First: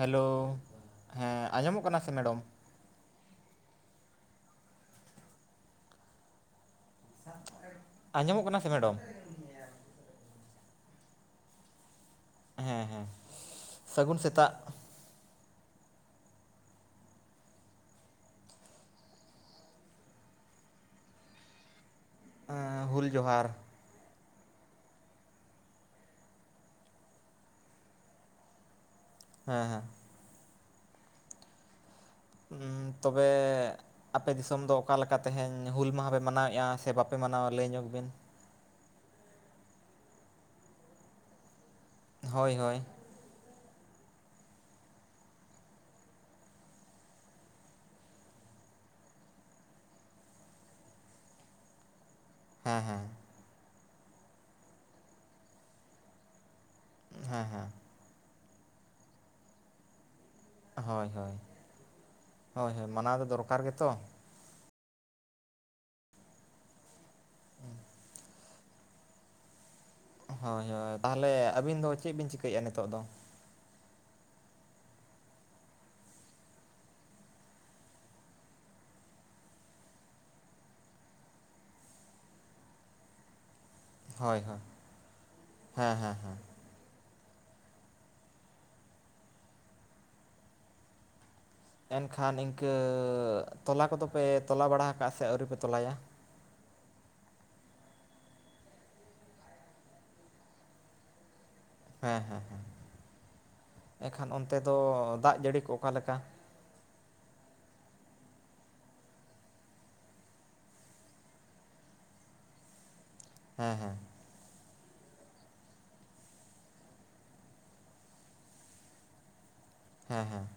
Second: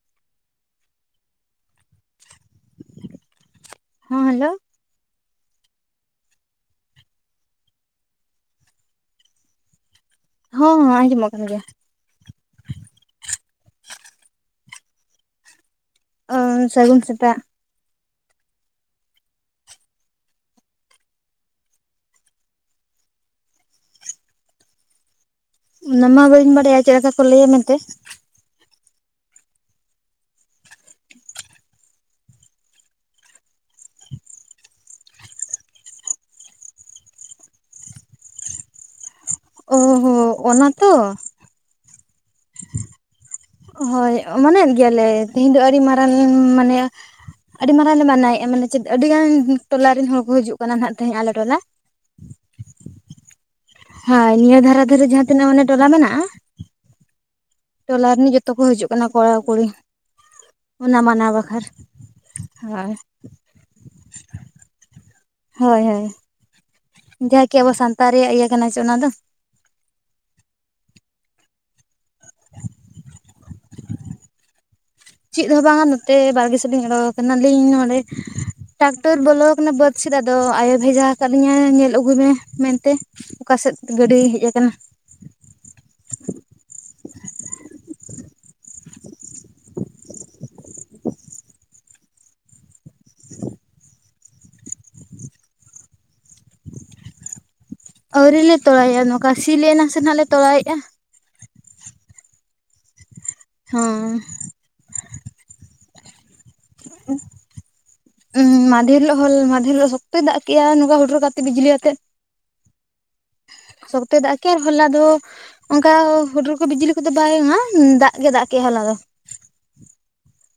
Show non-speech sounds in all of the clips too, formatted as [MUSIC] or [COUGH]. Hello ᱦᱮᱸ ᱟᱸᱡᱚᱢᱚᱜ ᱠᱟᱱᱟ ᱥᱮ ᱢᱮᱰᱚᱢ ᱾ ᱦᱮᱸ ᱦᱮᱞᱳ ᱟᱸᱡᱚᱢᱚᱜ ᱠᱟᱱᱟ ᱥᱮ ᱢᱮᱰᱚᱢ ᱾ ᱦᱚᱸ ᱟᱸᱡᱚᱢᱚᱜ ᱠᱟᱱ ᱜᱮᱭᱟ ᱾ ᱦᱮᱸ ᱦᱮᱸ ᱥᱟᱹᱜᱩᱱ ᱥᱮᱛᱟᱜ ᱾ ᱥᱟᱹᱜᱩᱱ ᱥᱮᱛᱟᱜ ᱦᱩᱞ ᱡᱚᱦᱟᱨ ᱚᱱᱟ ᱢᱟ ᱵᱟᱹᱧ ᱵᱟᱲᱟᱭᱟ ᱪᱮᱫ ᱞᱮᱠᱟ ᱠᱚ ᱞᱟᱹᱭᱟ ᱢᱮᱱᱛᱮ? ᱦᱮᱸ ᱦᱮᱸ ᱛᱚᱵᱮ ᱟᱯᱮ ᱫᱤᱥᱚᱢ ᱫᱚ ᱚᱠᱟ ᱞᱮᱠᱟ ᱛᱮᱦᱮᱧ ᱦᱩᱞ ᱢᱟᱦᱟ ᱯᱮ ᱢᱟᱱᱟᱣᱮᱫᱼᱟ ᱥᱮ ᱵᱟᱯᱮ ᱢᱟᱱᱟᱣᱟ ᱞᱟᱹᱭ ᱧᱚᱜᱽ ᱵᱤᱱ? ᱚ ᱦᱚᱸ ᱚᱱᱟ ᱛᱚ ᱦᱳᱭ ᱦᱳᱭ ᱦᱳᱭ ᱢᱚᱱᱟᱭᱮᱫ ᱜᱮᱭᱟᱞᱮ ᱛᱮᱦᱤᱧ ᱫᱚ ᱟᱹᱰᱤ ᱢᱟᱨᱟᱝ ᱢᱟᱱᱮ ᱟᱹᱰᱤ ᱢᱟᱨᱟᱝᱞᱮ ᱢᱟᱱᱟᱣᱮᱫᱼᱟ ᱢᱟᱱᱮ ᱪᱮᱫ ᱟᱹᱰᱤ ᱜᱟᱱ ᱴᱚᱞᱟᱮᱱ ᱦᱚᱲ ᱠᱚ ᱦᱤᱡᱩᱜ ᱠᱟᱱᱟ ᱦᱟᱸᱜ ᱛᱮᱦᱮᱸᱡ ᱟᱞᱮ ᱴᱚᱞᱟ ᱾ ᱦᱮᱸ ᱦᱮᱸ ᱦᱳᱭ ᱱᱤᱭᱟᱹ ᱫᱷᱟᱨᱮ ᱫᱷᱟᱨᱮ ᱡᱟᱦᱟᱸ ᱛᱤᱱᱟᱹᱜ ᱢᱟᱱᱮ ᱴᱚᱞᱟ ᱢᱮᱱᱟᱜᱼᱟ ᱾ ᱦᱮᱸ ᱦᱮᱸ ᱴᱚᱞᱟ ᱨᱤᱱ ᱡᱚᱛᱚ ᱠᱚ ᱦᱤᱡᱩᱜ ᱠᱟᱱᱟ ᱠᱚᱲᱟ ᱠᱩᱲᱤ ᱾ ᱚᱱᱟ ᱦᱳᱭ ᱢᱟᱱᱟᱣ ᱦᱳᱭ ᱵᱟᱠᱷᱨᱟ ᱦᱳᱭ ᱢᱟᱱᱟᱣ ᱫᱚ ᱫᱚᱨᱠᱟᱨ ᱜᱮᱛᱚ ᱦᱳᱭ ᱦᱳᱭ ᱡᱟᱦᱟᱭ ᱠᱤ ᱟᱵᱚ ᱥᱟᱱᱛᱟᱲ ᱨᱮᱭᱟᱜ ᱤᱭᱟᱹ ᱠᱟᱱᱟ ᱥᱮ ᱚᱱᱟ ᱫᱚ ᱦᱳᱭ ᱦᱳᱭ ᱛᱟᱦᱚᱞᱮ ᱟᱹᱵᱤᱱ ᱫᱚ ᱪᱮᱫ ᱵᱤᱱ ᱪᱤᱠᱟᱹᱭᱮᱫᱼᱟ ᱱᱤᱛᱚᱜ ᱫᱚ ᱪᱮᱫ ᱦᱚᱸ ᱵᱟᱝᱟ ᱱᱚᱛᱮ ᱵᱟᱨᱜᱮ ᱥᱮᱫ ᱞᱤᱧ ᱚᱰᱚᱜ ᱟᱠᱟᱱᱟᱞᱤᱧ ᱱᱚᱰᱮ ᱴᱟᱠᱴᱚᱨ ᱵᱚᱞᱚᱣ ᱟᱠᱟᱱᱟ ᱵᱟᱹᱫ ᱥᱮᱫ ᱟᱫᱚ ᱟᱭᱳ ᱵᱷᱮᱡᱟ ᱟᱠᱟᱫ ᱞᱤᱧᱟᱹ ᱧᱮᱞ ᱟᱹᱜᱩᱭ ᱢᱮ ᱢᱮᱱᱛᱮ ᱚᱠᱟᱥᱮᱫ ᱜᱟᱹᱰᱤ ᱦᱳᱭ ᱦᱮᱡ ᱦᱳᱭ ᱟᱠᱟᱱᱟ ᱦᱮᱸ ᱦᱮᱸ ᱦᱮᱸ ᱮᱱᱠᱷᱟᱱ ᱤᱱᱠᱟᱹ ᱛᱚᱞᱟ ᱠᱚᱫᱚᱯᱮ ᱛᱚᱞᱟ ᱵᱟᱲᱟ ᱠᱟᱜᱼᱟ ᱥᱮ ᱟᱹᱣᱨᱤᱯᱮ ᱛᱚᱞᱟᱭᱟ ᱟᱹᱣᱨᱤ ᱞᱮ ᱛᱚᱞᱟᱭᱟᱟ ᱱᱚᱝᱠᱟ ᱥᱤ ᱞᱮᱱᱟᱝ ᱥᱮ ᱱᱟᱜ ᱞᱮ ᱛᱚᱞᱟᱭᱮᱜᱼᱟ ᱦᱮᱸ ᱦᱮᱸᱦᱮᱸ ᱮᱱᱠᱷᱟᱱ ᱦᱮᱸ ᱚᱱᱛᱮ ᱫᱚ ᱫᱟᱜ ᱡᱟᱹᱲᱤ ᱠᱚ ᱚᱠᱟᱞᱮᱠᱟ [INAUDIBLE] ᱩᱸ ᱢᱟᱫᱷᱮᱨ ᱦᱤᱞᱳᱜ ᱦᱚ ᱢᱟᱫᱷᱮᱨ ᱦᱤᱞᱚᱜ ᱥᱚᱠᱛᱚᱭ ᱫᱟᱜ ᱠᱮᱜᱼᱟ ᱱᱚᱝᱠᱟ ᱦᱩᱴᱚᱨ ᱠᱟᱛᱮᱜ ᱵᱤᱡᱽᱞᱤ ᱟᱛᱮᱜ ᱦᱮᱸ ᱦᱮᱸ ᱥᱚᱠᱛᱚᱭ ᱫᱟᱜ ᱠᱮ ᱟᱨ ᱦᱚᱞᱟ ᱫᱚ ᱚᱱᱠᱟ ᱦᱩᱰᱩᱨ ᱠᱚ ᱵᱤᱡᱽᱞᱤ ᱠᱚᱫᱚ ᱵᱟᱭᱼᱟ ᱫᱟᱜ ᱜᱮ ᱫᱟᱜ ᱠᱮᱜᱼᱟᱭ ᱦᱚᱞᱟ ᱫᱚ ᱦᱮᱸ ᱦᱮᱸ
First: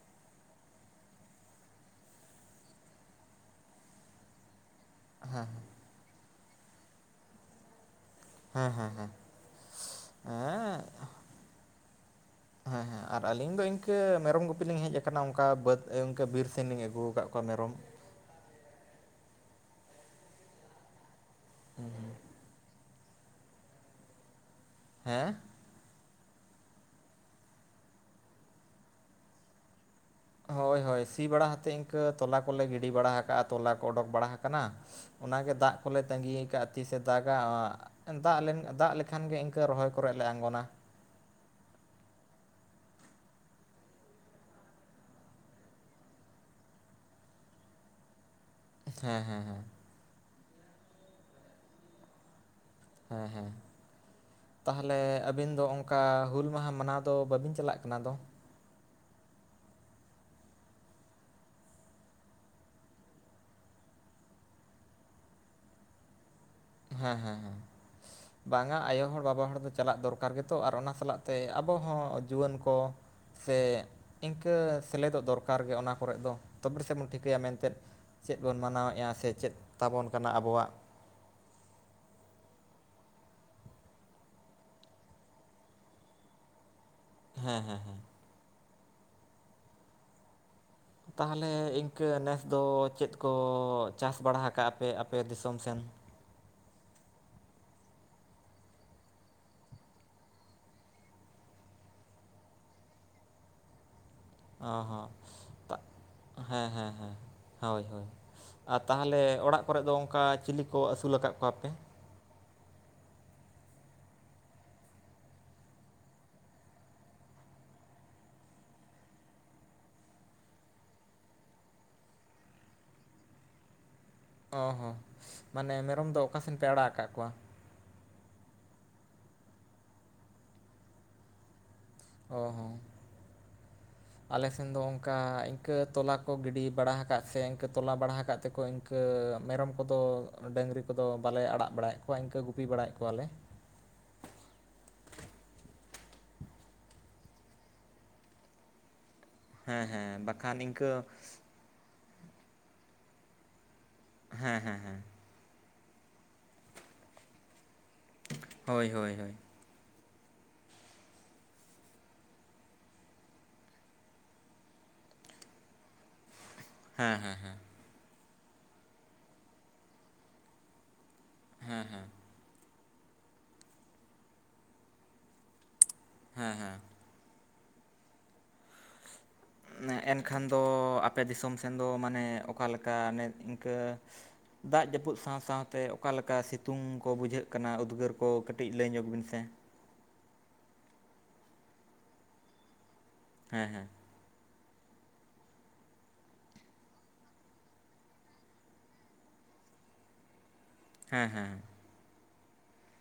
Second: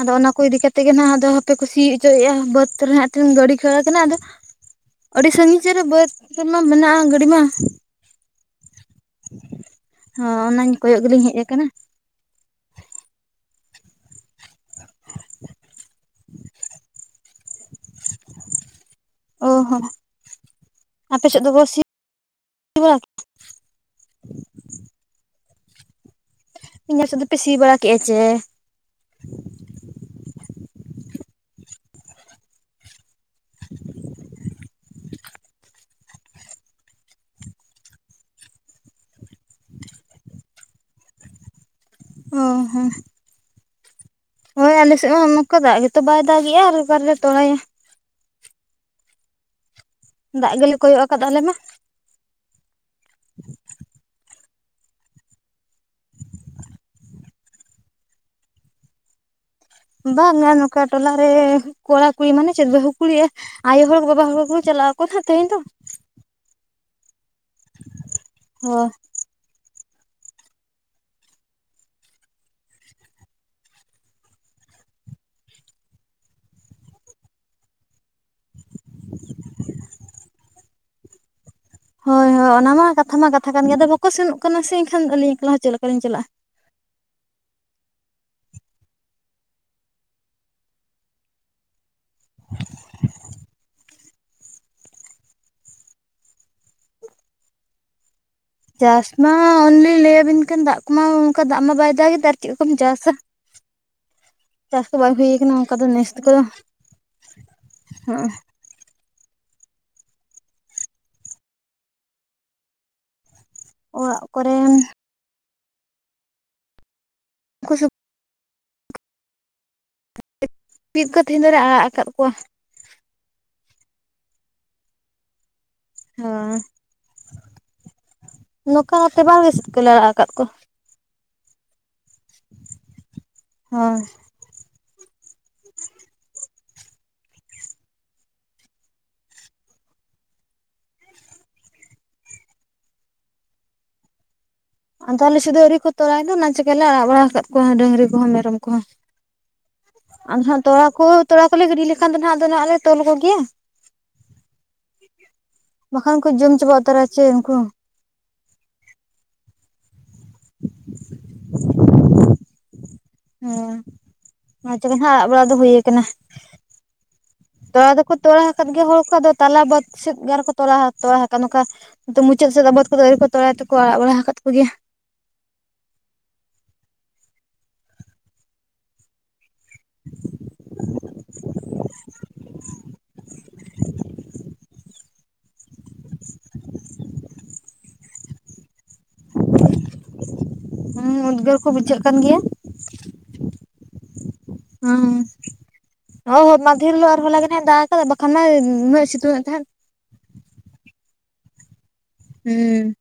ᱟᱫᱚ ᱚᱱᱟ ᱠᱚ ᱤᱫᱤ ᱠᱟᱛᱮᱜ ᱜᱮ ᱱᱟᱜ ᱟᱫᱚ ᱦᱟᱯᱮ ᱠᱚ ᱥᱤ ᱚᱪᱚᱭᱮᱜᱼᱟ ᱵᱟᱹᱫᱽ ᱨᱮ ᱜᱟᱹᱰᱤ ᱠᱷᱟᱹᱲ ᱟᱠᱟᱱᱟ ᱟᱫᱚ [INAUDIBLE] ᱟᱹᱰᱤ ᱥᱟᱺᱜᱤᱧ ᱥᱮᱫ‌ ᱨᱮ ᱵᱟᱹᱫᱽ ᱨᱮᱢᱟ ᱢᱮᱱᱟᱜᱼᱟ ᱜᱟᱹᱰᱤ ᱢᱟ ᱦᱮᱸ ᱦᱮᱸ ᱦᱮᱸ ᱦᱚᱸ ᱚᱱᱟ ᱦᱮᱸ ᱠᱚᱭᱚᱜ ᱜᱮᱞᱤᱧ ᱦᱮᱡ ᱟᱠᱟᱱᱟ ᱦᱮᱸ ᱦᱮᱸ ᱟᱨ ᱟᱹᱞᱤᱧ ᱫᱚ ᱤᱱᱠᱟᱹ ᱢᱮᱨᱚᱢ ᱜᱩᱯᱤ ᱞᱤᱧ ᱦᱮᱡ ᱟᱠᱟᱱᱟ ᱚᱱᱠᱟ ᱵᱟᱹᱫᱽ ᱤᱱᱠᱟᱹ ᱵᱤᱨ ᱥᱮᱱ ᱞᱤᱧ ᱟᱹᱜᱩ ᱟᱠᱟᱫ ᱠᱚᱣᱟ ᱢᱮᱨᱚᱢ ᱚ ᱦᱚᱸ ᱟᱯᱮ ᱥᱮᱫ ᱫᱚ ᱦᱩᱸ ᱦᱩᱸ [INAUDIBLE] ᱦᱮᱸ [UNINTELLIGIBLE] ᱥᱮᱫ ᱫᱚᱯᱮ ᱥᱤ ᱵᱟᱲᱟ ᱠᱮᱫᱼᱟ ᱪᱮ ᱦᱳᱭ ᱦᱳᱭ ᱥᱤ ᱵᱟᱲᱟ ᱠᱟᱛᱮᱫ ᱤᱱᱠᱟᱹ ᱛᱚᱞᱟ ᱠᱚᱞᱮ ᱜᱤᱰᱤ ᱵᱟᱲᱟ ᱟᱠᱟᱜ ᱛᱚᱞᱟ ᱠᱚ ᱚᱰᱚᱠ ᱵᱟᱲᱟ ᱟᱠᱟᱱᱟ ᱚᱱᱟᱜᱮ ᱫᱟᱜ ᱠᱚᱞᱮ ᱛᱟᱸᱜᱤᱭᱟ ᱠᱟᱫᱼᱟ ᱛᱤᱥᱮ ᱫᱟᱜᱟ ᱫᱟᱜ ᱞᱮᱱ ᱫᱟᱜ ᱞᱮᱠᱷᱟᱱ ᱜᱮ ᱤᱱᱠᱟᱹ ᱨᱚᱦᱚᱭ ᱠᱚᱨᱮᱜ ᱞᱮ ᱟᱬᱜᱚᱱᱟ ᱚ ᱦᱚᱸ ᱦᱳᱭ ᱟᱞᱮᱥᱮᱫ ᱦᱚᱸ ᱚᱝᱠᱟ ᱫᱟᱜ ᱜᱮᱛᱚ ᱵᱟᱭ ᱫᱟᱜᱮᱜᱼᱟ ᱟᱨ ᱚᱠᱟᱨᱮᱞᱮ ᱛᱚᱞᱟᱭᱟ ᱦᱮᱸ ᱦᱮᱸ ᱦᱮᱸ ᱫᱟᱜ ᱜᱮᱞᱮ ᱠᱚᱭᱚᱜ ᱟᱠᱟᱫ ᱟᱞᱮ ᱢᱟ ᱦᱮᱸ ᱦᱮᱸ ᱛᱟᱦᱚᱞᱮ ᱟᱹᱵᱤᱱ ᱫᱚ ᱚᱱᱠᱟ ᱦᱩᱞ ᱢᱟᱦᱟ ᱢᱟᱱᱟᱣ ᱫᱚ ᱵᱟᱹᱵᱤᱱ ᱪᱟᱞᱟᱜ ᱠᱟᱱᱟ ᱫᱚ ᱵᱟᱝᱟ ᱱᱚᱝᱠᱟ ᱴᱚᱞᱟ ᱨᱮ ᱠᱚᱲᱟ ᱠᱩᱲᱤ ᱢᱟᱱᱮ ᱪᱮᱫ ᱵᱟᱹᱦᱩ ᱠᱩᱲᱤᱼᱟ ᱟᱭᱳ ᱦᱚᱲ ᱵᱟᱵᱟ ᱦᱚᱲ ᱠᱚᱠᱚ ᱪᱟᱞᱟᱜ ᱟᱠᱚ ᱦᱟᱜ ᱛᱮᱦᱮᱧ ᱫᱚ ᱦᱮᱸ ᱦᱮᱸ ᱦᱮᱸ ᱵᱟᱝᱟ ᱦᱳᱭ ᱟᱭᱳ ᱦᱚᱲ ᱵᱟᱵᱟ ᱦᱚᱲ ᱫᱚ ᱪᱟᱞᱟᱜ ᱫᱚᱨᱠᱟᱨ ᱠᱟᱨ ᱜᱮᱛᱚ ᱟᱨ ᱚᱱᱟ ᱥᱟᱞᱟᱜ ᱛᱮ ᱟᱵᱚ ᱦᱚᱸ ᱡᱩᱣᱟᱹᱱ ᱠᱚ ᱥᱮ ᱤᱱᱠᱟᱹ ᱥᱮᱞᱮᱫᱚᱜ ᱫᱚᱨᱠᱟᱨ ᱜᱮ ᱚᱱᱟ ᱠᱚᱨᱮ ᱫᱚ ᱛᱚᱵᱮ ᱥᱮ ᱵᱚᱱ ᱴᱷᱤᱠᱟᱹᱭᱟ ᱢᱮᱱᱛᱮᱫ ᱪᱮᱫ ᱵᱚᱱ ᱢᱟᱱᱟᱣᱮᱫᱼᱟ ᱥᱮ ᱪᱮᱫ ᱛᱟᱵᱚᱱ ᱠᱟᱱᱟ ᱟᱵᱚᱣᱟᱜ ᱦᱳᱭ ᱦᱳᱭ ᱚᱱᱟ ᱢᱟ ᱠᱟᱛᱷᱟ ᱢᱟ ᱠᱟᱛᱷᱟ ᱠᱟᱱ ᱜᱮᱭᱟ ᱟᱫᱚ ᱵᱟᱠᱚ ᱥᱮᱱᱚᱜ ᱠᱟᱱᱟ ᱥᱮ ᱮᱱᱠᱷᱟᱱ ᱟᱹᱞᱤᱧ ᱮᱠᱞᱟ ᱦᱚᱸ ᱪᱮᱫ ᱞᱮᱠᱟ ᱞᱤᱧ ᱪᱟᱞᱟᱜᱼᱟ ᱦᱮᱸ ᱦᱮᱸ ᱦᱮᱸ ᱛᱟᱦᱚᱞᱮ ᱤᱱᱠᱟᱹ ᱱᱮᱥ ᱫᱚ ᱪᱮᱫ ᱠᱚ ᱪᱟᱥ ᱵᱟᱲᱟ ᱦᱟᱠᱟᱜᱼᱟ ᱯᱮ ᱟᱯᱮ ᱫᱤᱥᱚᱢ ᱥᱮᱱ ᱪᱟᱥ ᱢᱟ ᱚᱱᱮᱞᱤᱧ ᱞᱟᱹᱭᱟᱵᱤᱱ ᱠᱟᱱ ᱫᱟᱜ ᱠᱚᱢᱟ ᱚᱱᱠᱟ ᱫᱟᱜ ᱢᱟ ᱵᱟᱭ ᱫᱟᱜ ᱮᱫᱟ ᱟᱨ ᱪᱮᱫ ᱠᱚᱢ ᱪᱟᱥᱟ ᱚ ᱪᱟᱥ ᱠᱚ ᱦᱚᱸ ᱵᱟᱝ ᱦᱩᱭᱟᱠᱟᱱᱟ ᱚᱱᱠᱟ ᱛᱟ- ᱫᱚ ᱱᱮᱥ ᱠᱚᱫᱚ ᱦᱮᱸ ᱦᱮᱸ ᱦᱮᱸ ᱦᱳᱭ ᱦᱳᱭ ᱦᱮᱸ ᱟᱨ ᱛᱟᱦᱚᱞᱮ ᱚᱲᱟᱜ ᱠᱚᱨᱮ ᱫᱚ ᱚᱱᱠᱟ ᱪᱤᱞᱤ ᱠᱚ ᱟᱹᱥᱩᱞ ᱟᱠᱟᱫ ᱠᱚᱣᱟᱯᱮ ᱚᱲᱟᱜ ᱠᱚᱨᱮᱱ [UNINTELLIGIBLE] [UNINTELLIGIBLE] ᱠᱚ ᱛᱤᱦᱤᱧ ᱫᱚᱞᱮ ᱟᱲᱟᱜ ᱟᱠᱟᱫ ᱠᱚᱣᱟ ᱚ ᱦᱚᱸ ᱢᱟᱱᱮ ᱢᱮᱨᱚᱢ ᱫᱚ ᱚᱠᱟᱥᱮᱱ ᱦᱳᱭ ᱯᱮ ᱟᱲᱟᱜ ᱟᱠᱟᱫ ᱠᱚᱣᱟ ᱾ ᱱᱚᱝᱠᱟᱹᱹᱹᱹᱹᱹᱹ [UNINTELLIGIBLE] ᱥᱮᱫ ᱠᱚ ᱞᱟᱲᱟ ᱟᱠᱟᱫ ᱠᱚᱣᱟ ᱚ ᱦᱚ ᱦᱳᱭ ᱟᱞᱮᱥᱮᱱ ᱫᱚ ᱚᱱᱠᱟ ᱤᱱᱠᱟᱹ ᱛᱚᱞᱟ ᱠᱚ ᱜᱤᱰᱤ ᱵᱟᱲᱟ ᱟᱠᱟᱫ ᱥᱮ ᱤᱱᱠᱟᱹ ᱛᱚᱞᱟ ᱵᱟᱲᱟ ᱟᱠᱟᱫ ᱛᱮᱠᱚ ᱤᱱᱠᱟᱹ ᱤᱱᱠᱟᱹ ᱢᱮᱨᱚᱢ ᱠᱚᱫᱚ ᱰᱟᱹᱝᱨᱤ ᱠᱚᱫᱚ ᱵᱟᱞᱮ ᱟᱲᱟᱜ ᱵᱟᱲᱟᱭᱮᱫ ᱠᱚᱣᱟ ᱤᱱᱠᱟᱹ ᱜᱩᱯᱤ ᱵᱟᱲᱟᱭᱮᱫ ᱠᱚᱣᱟᱞᱮ ᱟᱫᱚ ᱟᱞᱮᱥᱮᱫ ᱫᱚ ᱟᱹᱣᱨᱤ ᱠᱚ ᱛᱚᱨᱟᱭ ᱫᱚ ᱚᱱᱟ ᱪᱤᱠᱟᱹᱞᱮ ᱟᱲᱟᱜ ᱵᱟᱲᱟ ᱟᱠᱟᱫ ᱠᱚᱣᱟ ᱰᱟᱝᱨᱤ ᱠᱚᱦᱚᱸ ᱢᱮᱨᱚᱢ ᱠᱚᱦᱚᱸ ᱦᱮᱸ ᱦᱮᱸ ᱟᱫᱚ ᱵᱟᱠᱷᱟᱱ ᱦᱟᱸᱜ ᱛᱚᱲᱟ ᱠᱚ ᱤᱱᱠᱟᱹ ᱛᱚᱲᱟ ᱠᱚᱞᱮ ᱜᱤᱰᱤ ᱞᱮᱠᱷᱟᱱ ᱫᱚ ᱦᱟᱸᱜ ᱟᱫᱚ ᱦᱟᱸᱜ ᱞᱮ ᱛᱚᱞ ᱠᱚᱜᱮᱭᱟ ᱦᱮᱸ ᱦᱮᱸ ᱦᱮᱸ ᱵᱟᱠᱷᱟᱱ ᱠᱚ ᱡᱚᱢ ᱪᱟᱵᱟ ᱩᱛᱟᱨᱟ ᱪᱮ ᱩᱱᱠᱩ ᱦᱳᱭ ᱦᱳᱭ ᱦᱳᱭ [UNINTELLIGIBLE] ᱦᱮ ᱟᱪᱚᱜᱮ ᱦᱟᱜ ᱟᱲᱟᱜ ᱵᱟᱲᱟᱜ ᱫᱚ ᱦᱩᱭ ᱠᱟᱱᱟ ᱦᱮᱸ ᱦᱮᱸ ᱦᱮᱸ ᱛᱚᱲᱟ ᱫᱚᱠᱚ ᱛᱚᱨᱟ ᱟᱠᱟᱫ ᱜᱮᱭᱟ ᱦᱚᱲ ᱠᱚᱫᱚ ᱛᱟᱞᱟ ᱵᱟᱫ ᱥᱮᱫ ᱜᱟᱱ ᱨᱮᱠᱚ ᱛᱚᱞᱟ ᱦᱟᱠᱟᱜ ᱛᱚ ᱟᱠᱟᱫ ᱱᱚᱝᱠᱟᱹ ᱦᱮᱸ ᱦᱮᱸ [UNINTELLIGIBLE] ᱢᱩᱪᱟᱹᱫ ᱥᱮᱫ ᱵᱟᱛ ᱠᱚᱫᱚ ᱟᱣᱨᱤ ᱠᱚ ᱛᱚᱲᱟ ᱛᱮᱠᱚ ᱟᱲᱟᱜ ᱵᱟᱲᱟ ᱟᱠᱟᱫ ᱠᱚ ᱜᱮᱭᱟ ᱦᱮᱸ ᱦᱮᱸ ᱮᱱᱠᱷᱟᱱ ᱫᱚ ᱟᱯᱮ ᱫᱤᱥᱚᱢ ᱥᱮᱱ ᱫᱚ ᱢᱟᱱᱮ ᱚᱠᱟ ᱞᱮᱠᱟ ᱤᱱᱠᱟᱹ ᱫᱟᱜ ᱡᱟᱹᱯᱩᱫ ᱥᱟᱶ ᱥᱟᱶ ᱛᱮ ᱚᱠᱟᱞᱮᱠᱟ ᱥᱤᱛᱩᱝ ᱠᱚ ᱵᱩᱡᱷᱟᱹᱜ ᱠᱟᱱᱟ ᱩᱫᱽᱜᱟᱹᱨ ᱠᱚ ᱠᱟᱹᱴᱤᱡ ᱞᱟᱹᱭ ᱧᱚᱜᱽ ᱵᱤᱱ ᱥᱮ ᱦᱮᱸ ᱩᱫᱽᱜᱟᱹᱨ ᱠᱚ ᱵᱩᱡᱷᱟᱹᱜ ᱠᱟᱱ ᱜᱮᱭᱟ ᱦᱮᱸ ᱦᱮᱸ ᱦᱩᱸ ᱦᱚ ᱦᱚᱸ ᱢᱟᱫᱷᱮᱨ ᱦᱤᱞᱳ ᱟᱨ ᱦᱚᱸᱞᱟ ᱜᱮᱱᱟᱜ ᱫᱟᱜ ᱟᱠᱟᱫᱟ ᱵᱟᱠᱷᱟᱱ ᱢᱟ ᱩᱱᱟᱹᱜ ᱥᱤᱛᱩᱝ ᱮᱫ ᱛᱟᱦᱮᱸᱫ ᱦᱮᱸ ᱦᱮᱸ ᱦᱩ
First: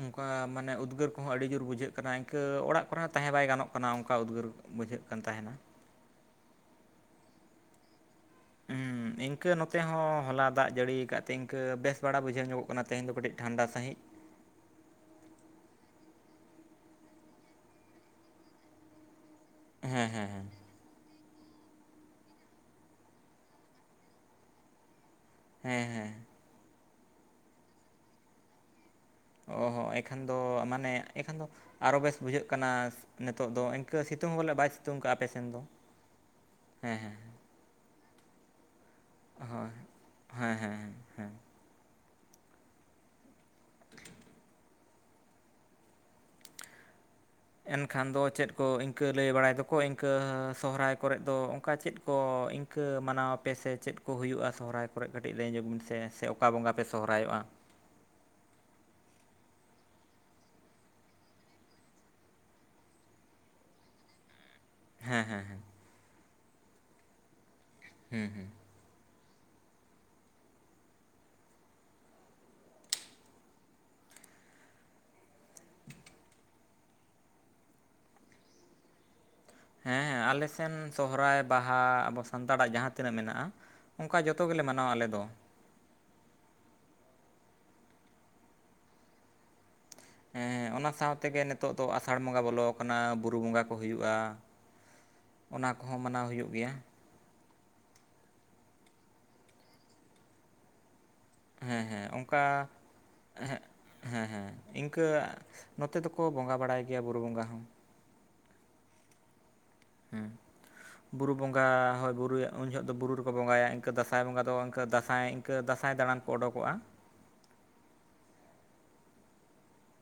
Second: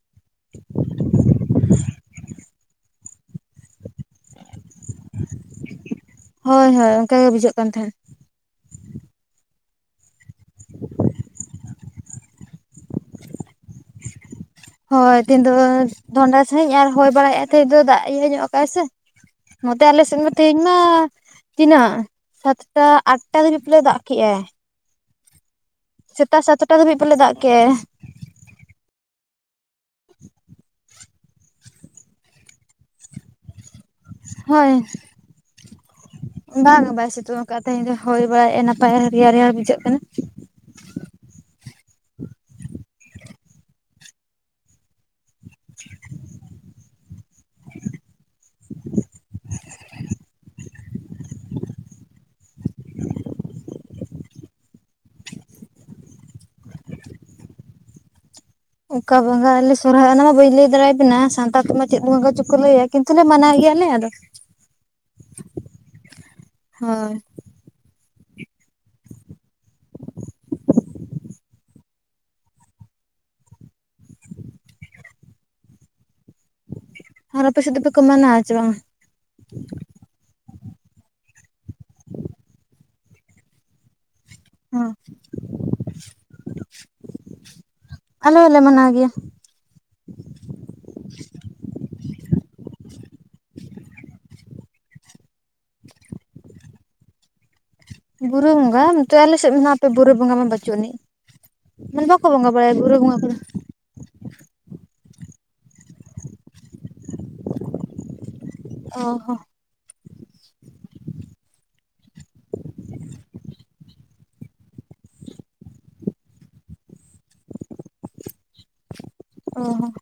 ᱚᱱᱠᱟ ᱢᱟᱱᱮ ᱩᱫᱽᱜᱟᱹᱨ ᱠᱚᱦᱚᱸ ᱟᱹᱰᱤ ᱡᱳᱨ ᱵᱩᱡᱷᱟᱹᱜ ᱠᱟᱱᱟ ᱤᱱᱠᱟᱹ ᱚᱲᱟᱜ ᱠᱚᱨᱮ ᱦᱚᱸ ᱛᱟᱦᱮᱸ ᱵᱟᱭ ᱜᱟᱱᱚᱜ ᱠᱟᱱᱟ ᱚᱱᱠᱟ ᱩᱫᱽᱜᱟᱹᱨ ᱵᱩᱡᱷᱟᱹᱜ ᱠᱟᱱ ᱛᱟᱦᱮᱱᱟ ᱾ ᱦᱳᱭ ᱦᱳᱭ ᱚᱱᱠᱟ ᱜᱮ ᱵᱩᱡᱷᱟᱹᱜ ᱠᱟᱱ ᱛᱟᱦᱮᱱᱟ ᱾ ᱦᱩᱸ ᱤᱱᱠᱟᱹ ᱱᱚᱛᱮ ᱦᱚᱸ ᱦᱚᱞᱟ ᱫᱟᱜ ᱡᱟᱹᱲᱤᱭᱟ ᱟᱠᱟᱫ ᱛᱮ ᱤᱱᱠᱟᱹ ᱵᱮᱥ ᱵᱟᱲᱟ ᱵᱩᱡᱷᱟᱹᱣ ᱧᱚᱜ ᱠᱟᱱᱟ ᱛᱮᱦᱮᱧ ᱫᱚ ᱠᱟᱹᱴᱤᱡ ᱴᱷᱟᱱᱰᱟ ᱥᱟᱺᱦᱤᱡ ᱦᱳᱭ ᱫᱤᱱ ᱫᱚ ᱰᱷᱚᱱᱰᱟ ᱥᱟᱺᱦᱤᱡ ᱟᱨ ᱦᱚᱭ ᱵᱟᱲᱟᱭᱮᱫ ᱛᱟᱦᱮᱸ ᱫᱚ ᱫᱟᱜ ᱤᱭᱟᱹ ᱧᱚᱜ ᱠᱟᱜᱟᱭ ᱥᱮ ᱱᱚᱛᱮ ᱟᱞᱮ ᱦᱮᱸ ᱥᱮᱫ ᱦᱮᱸ ᱢᱟ ᱦᱮᱸ ᱛᱮᱦᱮᱧ ᱢᱟᱼᱼ ᱛᱤᱱᱟᱹᱜ ᱥᱟᱛᱴᱟ ᱟᱴᱴᱟ ᱫᱷᱟᱹᱵᱤᱡ ᱯᱟᱞᱮ ᱫᱟᱜ ᱠᱮᱫᱮᱜᱼᱟ᱾ ᱦᱮᱸ ᱦᱮᱸ᱾ ᱥᱮᱛᱟᱜ ᱥᱟᱛᱴᱟ ᱫᱷᱟᱹᱵᱤᱡ ᱯᱟᱞᱮ ᱫᱟᱜ ᱠᱮᱜᱼᱟ᱾ ᱚ ᱦᱚᱸ ᱮᱱᱠᱷᱟᱱ ᱫᱚ ᱮᱱᱠᱷᱟᱱ ᱫᱚ ᱟᱨᱚ ᱵᱮᱥ ᱵᱩᱡᱷᱟᱹᱜ ᱠᱟᱱᱟ ᱱᱤᱛᱚᱜ ᱫᱚᱼᱼ ᱥᱤᱛᱩᱝ ᱵᱚᱞᱮ ᱵᱟᱭ ᱥᱤᱛᱩᱝ ᱟᱠᱟᱫᱼᱟ ᱟᱯᱮ ᱥᱮᱱ ᱫᱚ᱾ ᱵᱟᱝᱼᱟ ᱦᱮᱸ ᱵᱟᱭ ᱦᱮᱸ ᱥᱤᱛᱩᱝ ᱟᱠᱟᱫᱟ ᱛᱮᱦᱮᱧ ᱫᱚ ᱦᱚᱭ ᱵᱟᱲᱟᱭᱮᱫᱼᱟ ᱱᱟᱯᱟᱭ ᱨᱮᱭᱟᱲ ᱨᱮᱭᱟᱲ ᱦᱳᱭ ᱵᱩᱡᱷᱟᱹᱜ ᱠᱟᱱᱟ᱾ ᱦᱮᱸ ᱦᱮᱸ᱾ [UNINTELLIGIBLE] ᱦᱮᱸ᱾ [UNINTELLIGIBLE] ᱼᱼ [UNINTELLIGIBLE] ᱼᱼ ᱮᱱᱠᱷᱟᱱ ᱫᱚ ᱪᱮᱫ ᱠᱚ ᱤᱱᱠᱟᱹ ᱞᱟᱹᱭ ᱵᱟᱲᱟᱭ ᱫᱚᱠᱚ ᱤᱱᱠᱟᱹ ᱥᱚᱦᱨᱟᱭᱼᱼ ᱠᱚᱨᱮᱫ ᱫᱚ ᱚᱱᱠᱟ ᱪᱮᱫ ᱠᱚ ᱤᱱᱠᱟᱹ ᱢᱟᱱᱟᱣ ᱟᱯᱮ ᱥᱮ ᱪᱮᱫ ᱠᱚ ᱦᱩᱭᱩᱜᱼᱟ ᱥᱚᱦᱨᱟᱭ ᱠᱚᱨᱮ ᱠᱟᱹᱴᱤᱡ ᱞᱟᱹᱭ ᱧᱚᱜᱽ ᱵᱤᱱ ᱥᱮ ᱼᱼᱼ ᱚᱠᱟ ᱵᱚᱸᱜᱟ ᱯᱮ ᱥᱚᱦᱚᱨᱟᱭᱚᱜᱼᱟ? ᱚᱱᱠᱟ ᱵᱚᱸᱜᱟ ᱟᱞᱮ ᱥᱚᱨᱦᱟᱭ ᱚᱱᱟ ᱢᱟ ᱵᱟᱹᱧ ᱞᱟᱹᱭ ᱫᱟᱲᱮᱭᱟᱵᱮᱱᱟ᱾ ᱥᱟᱱᱛᱟᱲ ᱛᱮᱢᱟ ᱪᱮᱫ ᱵᱚᱸᱜᱟ ᱪᱚᱠᱚ ᱞᱟᱹᱭᱟ ᱠᱤᱱᱛᱩ ᱞᱮ ᱢᱟᱱᱟᱣ ᱜᱮᱭᱟᱞᱮ ᱟᱫᱚᱼᱼ ᱦᱮᱸ ᱦᱮᱸ ᱦᱮᱸ᱾ ᱦᱳᱭ᱾ ᱦᱮᱸ ᱦᱮᱸ᱾ ᱟᱨ ᱟᱯᱮ ᱥᱮᱫ ᱫᱚᱠᱚ ᱢᱟᱱᱟᱣ ᱟᱥᱮ ᱵᱟᱝᱟ? ᱦᱮᱸ ᱟᱞᱮ ᱥᱮᱱ ᱥᱚᱦᱚᱨᱟᱭ ᱵᱟᱦᱟ ᱟᱵᱚ ᱥᱟᱱᱛᱟᱲᱟᱜ ᱡᱟᱦᱟᱸ ᱛᱤᱱᱟᱹᱜ ᱢᱮᱱᱟᱜᱼᱟᱼᱼ ᱚᱱᱠᱟ ᱡᱚᱛᱚ ᱜᱮᱞᱮ ᱦᱳᱭ ᱢᱟᱱᱟᱣᱟ ᱟᱞᱮ ᱫᱚ᱾ ᱟᱞᱮ ᱦᱚᱞᱮ ᱢᱟᱱᱟᱣ ᱜᱮᱭᱟ᱾ ᱦᱮᱸ ᱚᱱᱟ ᱥᱟᱶᱛᱮ ᱜᱮ ᱱᱤᱛᱚᱜ ᱫᱚ ᱟᱥᱟᱲ ᱵᱚᱸᱜᱟ ᱵᱚᱞᱚ ᱟᱠᱟᱱᱟ ᱵᱩᱨᱩ ᱵᱚᱸᱜᱟᱼᱼ ᱠᱚ ᱦᱩᱭᱩᱜᱼᱟ, ᱚᱱᱟ ᱠᱚᱦᱚᱸ ᱢᱟᱱᱟᱣ ᱦᱩᱭᱩᱜ ᱜᱮᱭᱟ᱾ ᱵᱩᱨᱩ ᱵᱚᱸᱜᱟ, ᱱᱚᱛᱮ ᱟᱞᱮ ᱥᱮᱫ ᱢᱟ ᱟᱯᱮ ᱵᱩᱨᱩ ᱵᱚᱸᱜᱟ ᱢᱟ ᱵᱟᱹᱪᱩᱜ ᱟᱹᱱᱤᱡ᱾ ᱦᱮᱸ ᱦᱮᱸ ᱢᱟᱱᱮ ᱵᱟᱠᱚ ᱚᱱᱠᱟ ᱵᱚᱸᱜᱟ ᱵᱟᱲᱟᱭᱟ ᱵᱩᱨᱩ ᱵᱚᱸᱜᱟ ᱠᱚᱫᱚ ᱦᱮᱸ ᱦᱮᱸ ᱦᱮᱸ ᱤᱱᱠᱟᱹ ᱱᱚᱛᱮ ᱫᱚᱠᱚ ᱵᱚᱸᱜᱟ ᱵᱟᱲᱟᱭ ᱜᱮᱭᱟ ᱵᱩᱨᱩ ᱵᱚᱸᱜᱟ ᱦᱚᱸ᱾ ᱚᱦᱚ ᱦᱚᱸ ᱾ ᱵᱩᱨᱩ ᱵᱚᱸᱜᱟ ᱦᱚᱭ ᱵᱩᱨᱩᱭᱮᱫ ᱩᱱᱡᱷᱚᱜ ᱫᱚ, ᱵᱩᱨᱩ ᱨᱮᱠᱚ ᱵᱚᱸᱜᱟᱭᱟ ᱾ ᱤᱱᱠᱟᱹ ᱫᱟᱸᱥᱟᱭ ᱵᱚᱝᱜᱟ ᱫᱚ ᱤᱱᱠᱟᱹ ᱫᱟᱸᱥᱟᱭᱼᱼ ᱤᱱᱠᱟᱹ ᱫᱟᱥᱟᱸᱭ ᱫᱟᱬᱟᱱ ᱠᱚ ᱚᱰᱚᱠᱚᱜᱼᱟ᱾ ᱚ ᱦᱚ ᱾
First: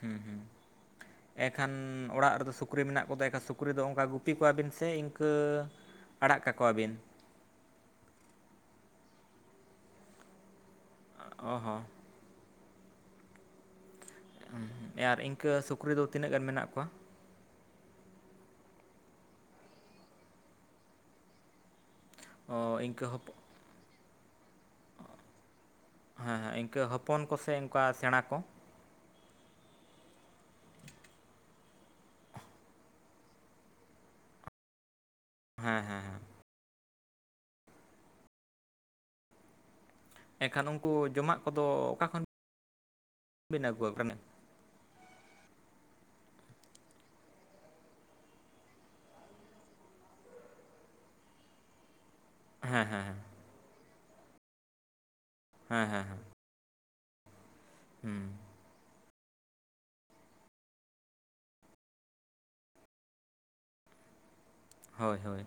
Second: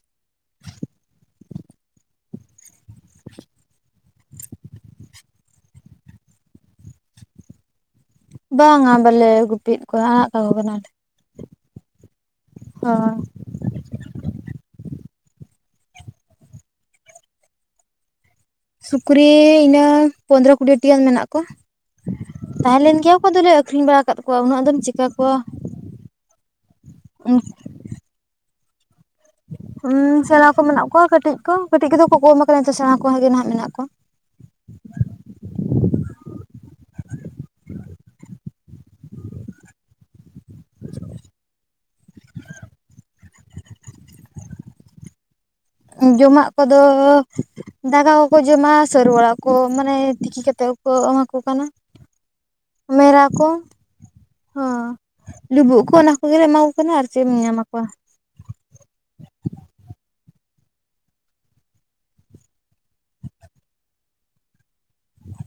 ᱦᱮᱸ ᱦᱮᱸ᱾ ᱮᱱᱠᱷᱟᱱ ᱚᱲᱟᱜ ᱨᱮᱫᱚ ᱥᱩᱠᱨᱤ ᱢᱮᱱᱟᱜ ᱠᱚᱫᱚ ᱮᱱᱠᱷᱟᱱ ᱥᱩᱠᱨᱤ ᱫᱚ ᱚᱱᱠᱟ ᱜᱩᱯᱤ ᱠᱚᱣᱟᱵᱤᱱ ᱥᱮ ᱤᱱᱠᱟᱹ ᱼᱼ ᱟᱲᱟᱜ ᱠᱟᱠᱚᱣᱟᱵᱤᱱ᱾ ᱵᱟᱝ ᱟ ᱵᱟᱞᱮ ᱜᱩᱯᱤᱭᱮᱫ ᱠᱚᱣᱟ ᱟᱲᱟᱜ ᱠᱟᱠᱚ ᱠᱟᱱᱟᱞᱮ ᱾ ᱚ ᱦᱚ ᱾ ᱚᱦᱚ ᱦᱚᱸᱜ-ᱚ ᱟᱨ ᱤᱱᱠᱟᱹ ᱥᱩᱠᱨᱤ ᱫᱚ ᱛᱤᱱᱟᱹᱜ ᱜᱟᱱ ᱢᱮᱱᱟᱜ ᱠᱚᱣᱟ? ᱥᱩᱠᱨᱤ ᱤᱱᱟᱹ ᱯᱚᱸᱫᱽᱨᱚ ᱠᱩᱰᱤᱭᱮ ᱴᱤ ᱜᱟᱱ ᱢᱮᱱᱟᱜ ᱠᱚᱣᱟ᱾ ᱚ ᱛᱟᱦᱮᱸᱞᱮᱱ ᱤᱱᱠᱟᱹ ᱜᱮᱭᱟ ᱠᱚ ᱦᱚᱯᱚᱱ ᱟᱫᱚᱞᱮ ᱟᱠᱷᱨᱤᱧ ᱵᱟᱲᱟ ᱟᱠᱟᱫ ᱠᱚᱣᱟ ᱩᱱᱟᱹᱜ ᱫᱚ ᱾ ᱦᱮᱸ ᱦᱮᱸ ᱤᱱᱠᱟᱹ ᱦᱚᱯᱚᱱ ᱠᱚᱥᱮ ᱚᱱᱠᱟ ᱥᱮᱬᱟ ᱠᱚ? ᱦᱚᱸ ᱥᱮᱬᱟ ᱠᱚ ᱢᱮᱱᱟᱜ ᱠᱚᱣᱟ, ᱠᱟᱹᱴᱤᱡ ᱠᱚ ᱠᱟᱹᱴᱤᱡ ᱠᱚᱫᱚ ᱠᱚ ᱠᱚᱢ ᱟᱠᱟᱱᱟ ᱥᱮᱬᱟ ᱠᱚᱜᱮ ᱱᱟᱜ ᱢᱮᱱᱟᱜ ᱠᱚᱣᱟ ᱾ ᱦᱮᱸ ᱦᱮᱸ ᱦᱮᱸ᱾ ᱮᱱᱠᱷᱟᱱ ᱩᱱᱠᱩ ᱡᱚᱢᱟᱜ ᱠᱚᱫᱚ ᱚᱠᱟ ᱠᱷᱚᱱ ᱵᱤᱱ ᱟᱹᱜᱩ ᱟᱠᱚ ᱠᱟᱱᱟ? ᱡᱚᱢᱟᱜ ᱠᱚᱫᱚ ᱼᱼ ᱫᱟᱠᱟ ᱠᱚᱠᱚ ᱡᱚᱢᱟ ᱥᱟᱹᱨᱩ ᱚᱲᱟᱜ ᱠᱚ ᱢᱟᱱᱮ ᱛᱤᱠᱤ ᱠᱟᱛᱮᱫ ᱠᱚ ᱮᱢᱟᱠᱚ ᱠᱟᱱᱟ᱾ ᱦᱮᱸ ᱦᱮᱸ ᱦᱮᱸ ᱢᱮᱨᱟ ᱠᱚ ᱦᱚᱸ, ᱞᱩᱵᱩᱜ ᱦᱮᱸ ᱠᱚ ᱦᱮᱸ ᱚᱱᱟ ᱠᱚᱜᱮᱞᱮ ᱮᱢᱟᱠᱚᱼᱼ ᱠᱟᱱᱟ ᱟᱨ ᱪᱮᱫ ᱮᱢ ᱧᱟᱢ ᱟᱠᱚᱣᱟ? ᱦᱚᱸ ᱦᱚᱭ ᱦᱚᱭ,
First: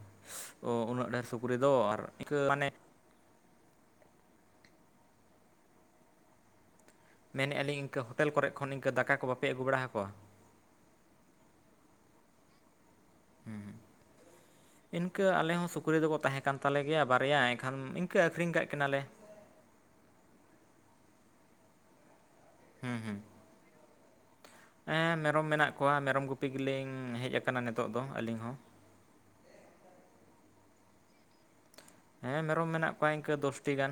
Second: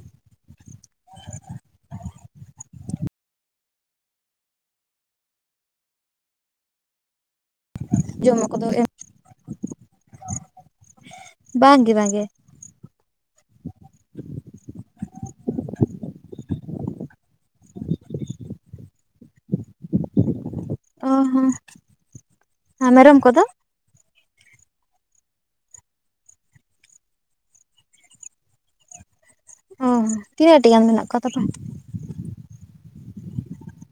ᱚ ᱩᱱᱟᱹᱜ ᱰᱷᱮᱨ ᱥᱩᱠᱨᱤ ᱫᱚ ᱟᱨ ᱤᱱᱠᱟᱹ ᱢᱟᱱᱮ ᱢᱮᱱᱮᱜ ᱟᱹᱞᱤᱧ ᱤᱱᱠᱟᱹ ᱦᱚᱴᱮᱞ ᱠᱚᱨᱮ ᱡᱚᱢᱟᱜ ᱠᱚᱫᱚ ᱠᱷᱚᱱ ᱱᱤᱝᱠᱟᱹ ᱫᱟᱠᱟ ᱠᱚ ᱵᱟᱯᱮ ᱟᱹᱜᱩ ᱵᱟᱲᱟ ᱟᱠᱚᱣᱟ? ᱵᱟᱝ ᱜᱮ ᱵᱟᱝ ᱜᱮ ᱦᱚᱸ ᱤᱱᱠᱟᱹ ᱟᱞᱮ ᱦᱚᱸ ᱥᱩᱠᱨᱤ ᱫᱚᱠᱚ ᱛᱟᱦᱮᱸ ᱠᱟᱱ ᱛᱟᱞᱮ ᱜᱮᱭᱟ ᱵᱟᱨᱭᱟ ᱮᱠᱷᱟᱱ ᱤᱱᱠᱟᱹ ᱟᱹᱠᱷᱨᱤᱧ ᱠᱟᱜ ᱠᱤᱱᱟᱞᱮ ᱚ ᱦᱚᱸ ᱟᱨ ᱦᱮᱸ ᱦᱮᱸ ᱢᱮᱨᱚᱢ ᱠᱚᱫᱚ ᱦᱮᱸ ᱢᱮᱨᱚᱢ ᱢᱮᱱᱟᱜ ᱠᱚᱣᱟ ᱢᱮᱨᱚᱢ ᱜᱩᱯᱤ ᱜᱮᱞᱤᱧ ᱦᱮᱡ ᱟᱠᱟᱱᱟ ᱱᱤᱛᱚᱜ ᱫᱚ ᱟᱹᱞᱤᱧ ᱦᱚᱸ ᱚᱦᱚ, ᱛᱤᱱᱟᱹᱜ ᱴᱤ ᱜᱟᱱ ᱢᱮᱱᱟᱜ ᱠᱚ ᱛᱟᱯᱮ? ᱦᱮᱸ ᱢᱮᱨᱚᱢ ᱢᱮᱱᱟᱜ ᱠᱚᱣᱟ ᱤᱱᱠᱟᱹ ᱫᱚᱥᱴᱤ ᱜᱟᱱ᱾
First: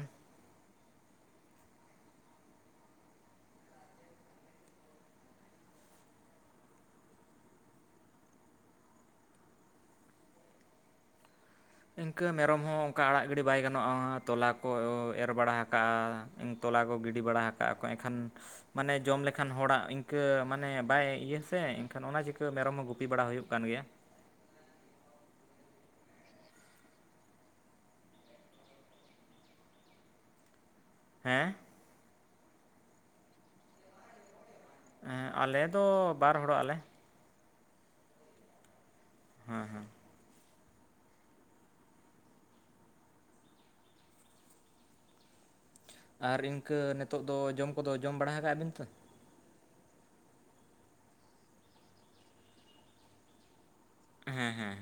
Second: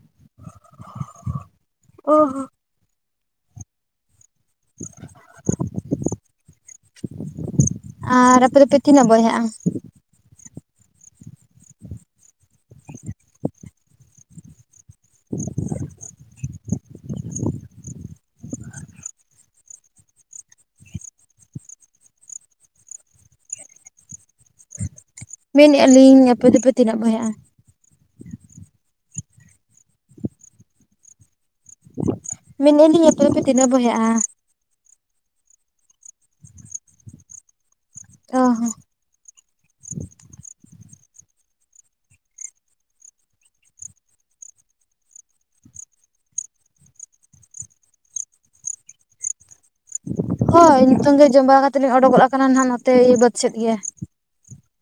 ᱚᱦᱚ ᱟᱨ ᱟᱯᱮ ᱫᱚᱯᱮ ᱛᱤᱱᱟᱹᱜ ᱵᱚᱭᱦᱟᱜᱼᱟ? ᱤᱱᱠᱟᱹ ᱢᱮᱨᱚᱢ ᱦᱚᱸ ᱚᱝᱠᱟ ᱟᱲᱟᱜ ᱜᱤᱰᱤ ᱵᱟᱭ ᱜᱟᱱᱚᱜᱼᱟ ᱛᱚᱞᱟ ᱠᱚ ᱮᱨ ᱵᱟᱲᱟ ᱦᱩᱭᱩᱜ, ᱛᱚᱞᱟ ᱠᱚ ᱜᱤᱰᱤ ᱵᱟᱲᱟ ᱟᱠᱟᱜ ᱟᱠᱚ ᱮᱠᱷᱟᱱᱼᱼ ᱢᱟᱱᱮ ᱡᱚᱢ ᱞᱮᱠᱷᱟᱱ ᱦᱚᱲᱟᱜ ᱤᱱᱠᱟᱹ ᱢᱟᱱᱮ ᱵᱟᱭ ᱤᱭᱟᱹ ᱥᱮ ᱮᱱᱠᱷᱟᱱ ᱚᱱᱟ ᱪᱤᱠᱟᱹ ᱢᱮᱨᱚᱢ ᱦᱚᱸ ᱜᱩᱯᱤ ᱵᱟᱲᱟ ᱦᱩᱭᱩᱜ ᱠᱟᱱ ᱜᱮᱭᱟ ᱾ ᱢᱮᱱᱮᱜ ᱟᱹᱞᱤᱧ ᱟᱯᱮ ᱫᱚᱯᱮ ᱛᱤᱱᱟᱹᱜ ᱵᱚᱭᱦᱟᱜᱼᱟ? ᱦᱮᱸ ᱢᱮᱱᱮᱜ ᱟᱹᱞᱤᱧ ᱟᱯᱮ ᱫᱚᱯᱮ ᱛᱤᱱᱟᱹᱜ ᱵᱚᱭᱦᱟᱜᱼᱟ? ᱦᱮᱸ ᱟᱞᱮ ᱫᱚ ᱵᱟᱨ ᱦᱚᱲᱚᱜ ᱟᱞᱮ ᱚ ᱦᱚ ᱦᱮᱸ ᱦᱮᱸ ᱟᱨ ᱤᱱᱠᱟᱹ ᱱᱤᱛᱚᱜ ᱫᱚ ᱡᱚᱢ ᱠᱚᱫᱚ ᱡᱚᱢ ᱵᱟᱲᱟ ᱟᱠᱟᱜ ᱵᱤᱱ ᱛᱚ ᱦᱳᱭ ᱱᱤᱛᱚᱝ ᱜᱮ ᱡᱚᱢ ᱵᱟᱲᱟ ᱠᱟᱛᱮᱫ ᱞᱤᱧ ᱚᱰᱚᱠ ᱟᱠᱟᱱᱟ ᱱᱟᱜ ᱱᱚᱛᱮ ᱵᱟᱹᱫᱽ ᱥᱮᱫ ᱜᱮ ᱾ ᱦᱮᱸ ᱦᱮᱸ ᱦᱮᱸ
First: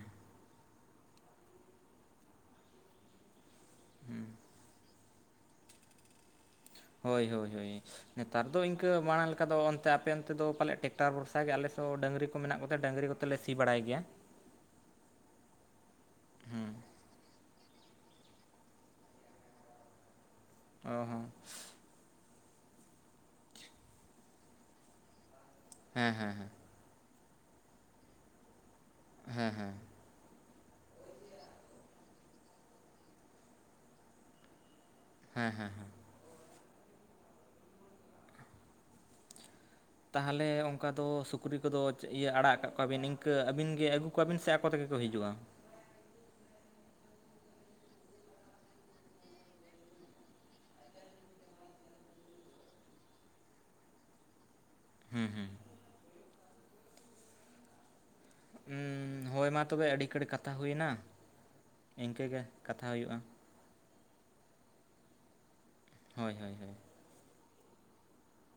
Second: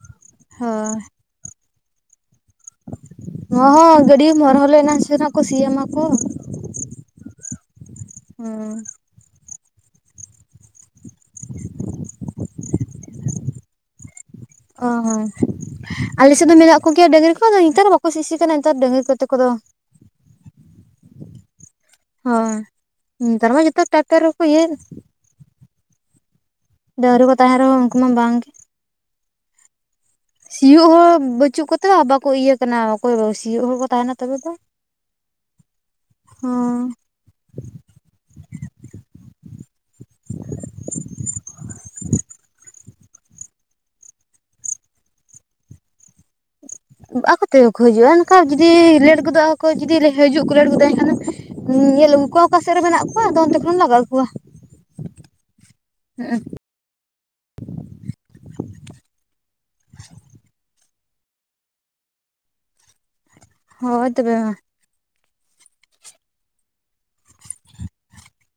ᱦᱳᱭ ᱦᱚᱸ ᱦᱚᱸ ᱜᱟᱹᱰᱤᱢ ᱦᱚᱨᱦᱚ ᱞᱮᱱ ᱱᱟᱥᱮ ᱱᱟᱜ ᱠᱚ ᱥᱤ ᱟᱢᱟ ᱠᱚ ᱾ ᱦᱳᱭ ᱦᱳᱭ ᱦᱳᱭ ᱱᱮᱛᱟᱨ ᱫᱚ ᱦᱩᱸ ᱤᱱᱠᱟᱹ ᱢᱟᱲᱟᱝ ᱞᱮᱠᱟ ᱫᱚ ᱚᱱᱛᱮ ᱟᱯᱮ ᱚᱱᱛᱮ ᱫᱚ ᱯᱟᱞᱮᱜ ᱴᱮᱠᱴᱟᱨ ᱵᱷᱚᱨᱥᱟ ᱜᱮ ᱟᱞᱮᱥᱮᱜ ᱦᱚᱸ ᱰᱟᱹᱝᱨᱤ ᱠᱚ ᱢᱮᱱᱟᱜ ᱠᱚᱛᱮ ᱰᱟᱹᱝᱨᱤ ᱠᱚᱛᱮ ᱞᱮ ᱥᱤ ᱵᱟᱲᱟᱭ ᱜᱮᱭᱟ ᱾ ᱚ ᱦᱚᱸ ᱟᱞᱮ ᱥᱮᱜ ᱫᱚ ᱦᱩᱸ᱾ ᱢᱮᱱᱟᱜ ᱠᱚᱜᱮᱭᱟ ᱰᱟᱹᱝᱨᱤ ᱠᱚᱫᱚ ᱱᱮᱛᱟᱨ ᱵᱟᱠᱚ ᱥᱤᱥᱤ ᱠᱟᱱᱟ ᱱᱮᱛᱟᱨ ᱰᱟᱹᱝᱨᱤ ᱠᱚᱛᱮ ᱠᱚᱫᱚ ᱾ ᱚᱦ ᱦᱚᱸ ᱱᱮᱛᱟᱨ ᱢᱟ ᱡᱚᱛᱚ ᱴᱟᱠᱴᱟᱨ ᱨᱮᱠᱚ ᱤᱭᱟᱹᱭ ᱦᱮᱸ ᱦᱮᱸ ᱦᱮᱸ ᱰᱟᱹᱝᱨᱤ ᱠᱚ ᱛᱟᱦᱮᱱ ᱨᱮᱦᱚᱸ ᱩᱱᱠᱩ ᱢᱟ ᱵᱟᱝᱜᱮ ᱦᱮᱸ ᱦᱮᱸ ᱥᱤᱭᱳᱜ ᱦᱚ ᱵᱟᱪᱩᱜ ᱠᱚᱛᱮ ᱦᱚᱸ ᱵᱟᱠᱚ ᱤᱭᱟᱹ ᱠᱟᱱᱟ ᱚᱠᱚᱭ ᱥᱤᱭᱳᱜ ᱦᱚᱲ ᱠᱚ ᱛᱟᱦᱮᱱᱟ ᱛᱚᱵᱮ ᱛᱚ ᱾ ᱦᱮᱸ ᱦᱮᱸ ᱦᱮᱸ ᱦᱮᱸ ᱛᱟᱦᱮᱞᱮ ᱚᱝᱠᱟ ᱫᱚ ᱥᱩᱠᱨᱤ ᱠᱚᱫᱚ ᱤᱭᱟᱹ ᱟᱲᱟᱜ ᱠᱟᱜ ᱠᱚᱣᱟᱵᱤᱱ ᱱᱤᱝᱠᱟᱹ ᱟᱹᱵᱤᱱ ᱜᱮ ᱟᱹᱜᱩ? ᱠᱚᱣᱟᱵᱤᱱ ᱥᱮ ᱟᱠᱚ ᱛᱮᱜᱮ ᱠᱚ ᱦᱤᱡᱩᱜᱼᱟ? ᱟᱠᱚ ᱛᱮᱜᱮ ᱠᱚ ᱦᱤᱡᱩᱜᱼᱟ ᱚᱱᱠᱟ ᱡᱩᱫᱤ ᱞᱮᱴ ᱜᱚᱫᱚᱜ ᱟᱠᱚ ᱡᱩᱫᱤ ᱦᱤᱡᱩᱜ ᱠᱚ ᱞᱮᱴ ᱜᱚᱫᱚᱜᱼᱟ ᱮᱱᱠᱷᱟᱱ ᱧᱮᱞ ᱟᱹᱜᱩ ᱠᱚᱣᱟ ᱚᱠᱟ ᱥᱮᱜ ᱨᱮ ᱢᱮᱱᱟᱜ ᱠᱚᱣᱟ ᱟᱫᱚ ᱚᱱᱛᱮ ᱠᱷᱚᱱ ᱞᱟᱜᱟ ᱟᱜᱩ ᱠᱚᱣᱟ ᱾ ᱦᱩᱸ ᱦᱩᱸ [INAUDIBLE] ᱦᱳᱭ ᱢᱟ ᱛᱚᱵᱮ ᱟᱹᱰᱤ ᱠᱟᱹᱲᱤᱜ ᱠᱟᱛᱷᱟ ᱦᱳᱭᱱᱟ ᱾ ᱤᱱᱠᱟᱹ ᱜᱮ ᱠᱟᱛᱷᱟ ᱦᱳᱭᱳᱜᱼᱟ ᱾ ᱦᱳᱭ ᱛᱚᱵᱮ ᱢᱟ ᱾ ᱦᱳᱭ ᱦᱳᱭ ᱦᱳᱭ [UNINTELLIGIBLE]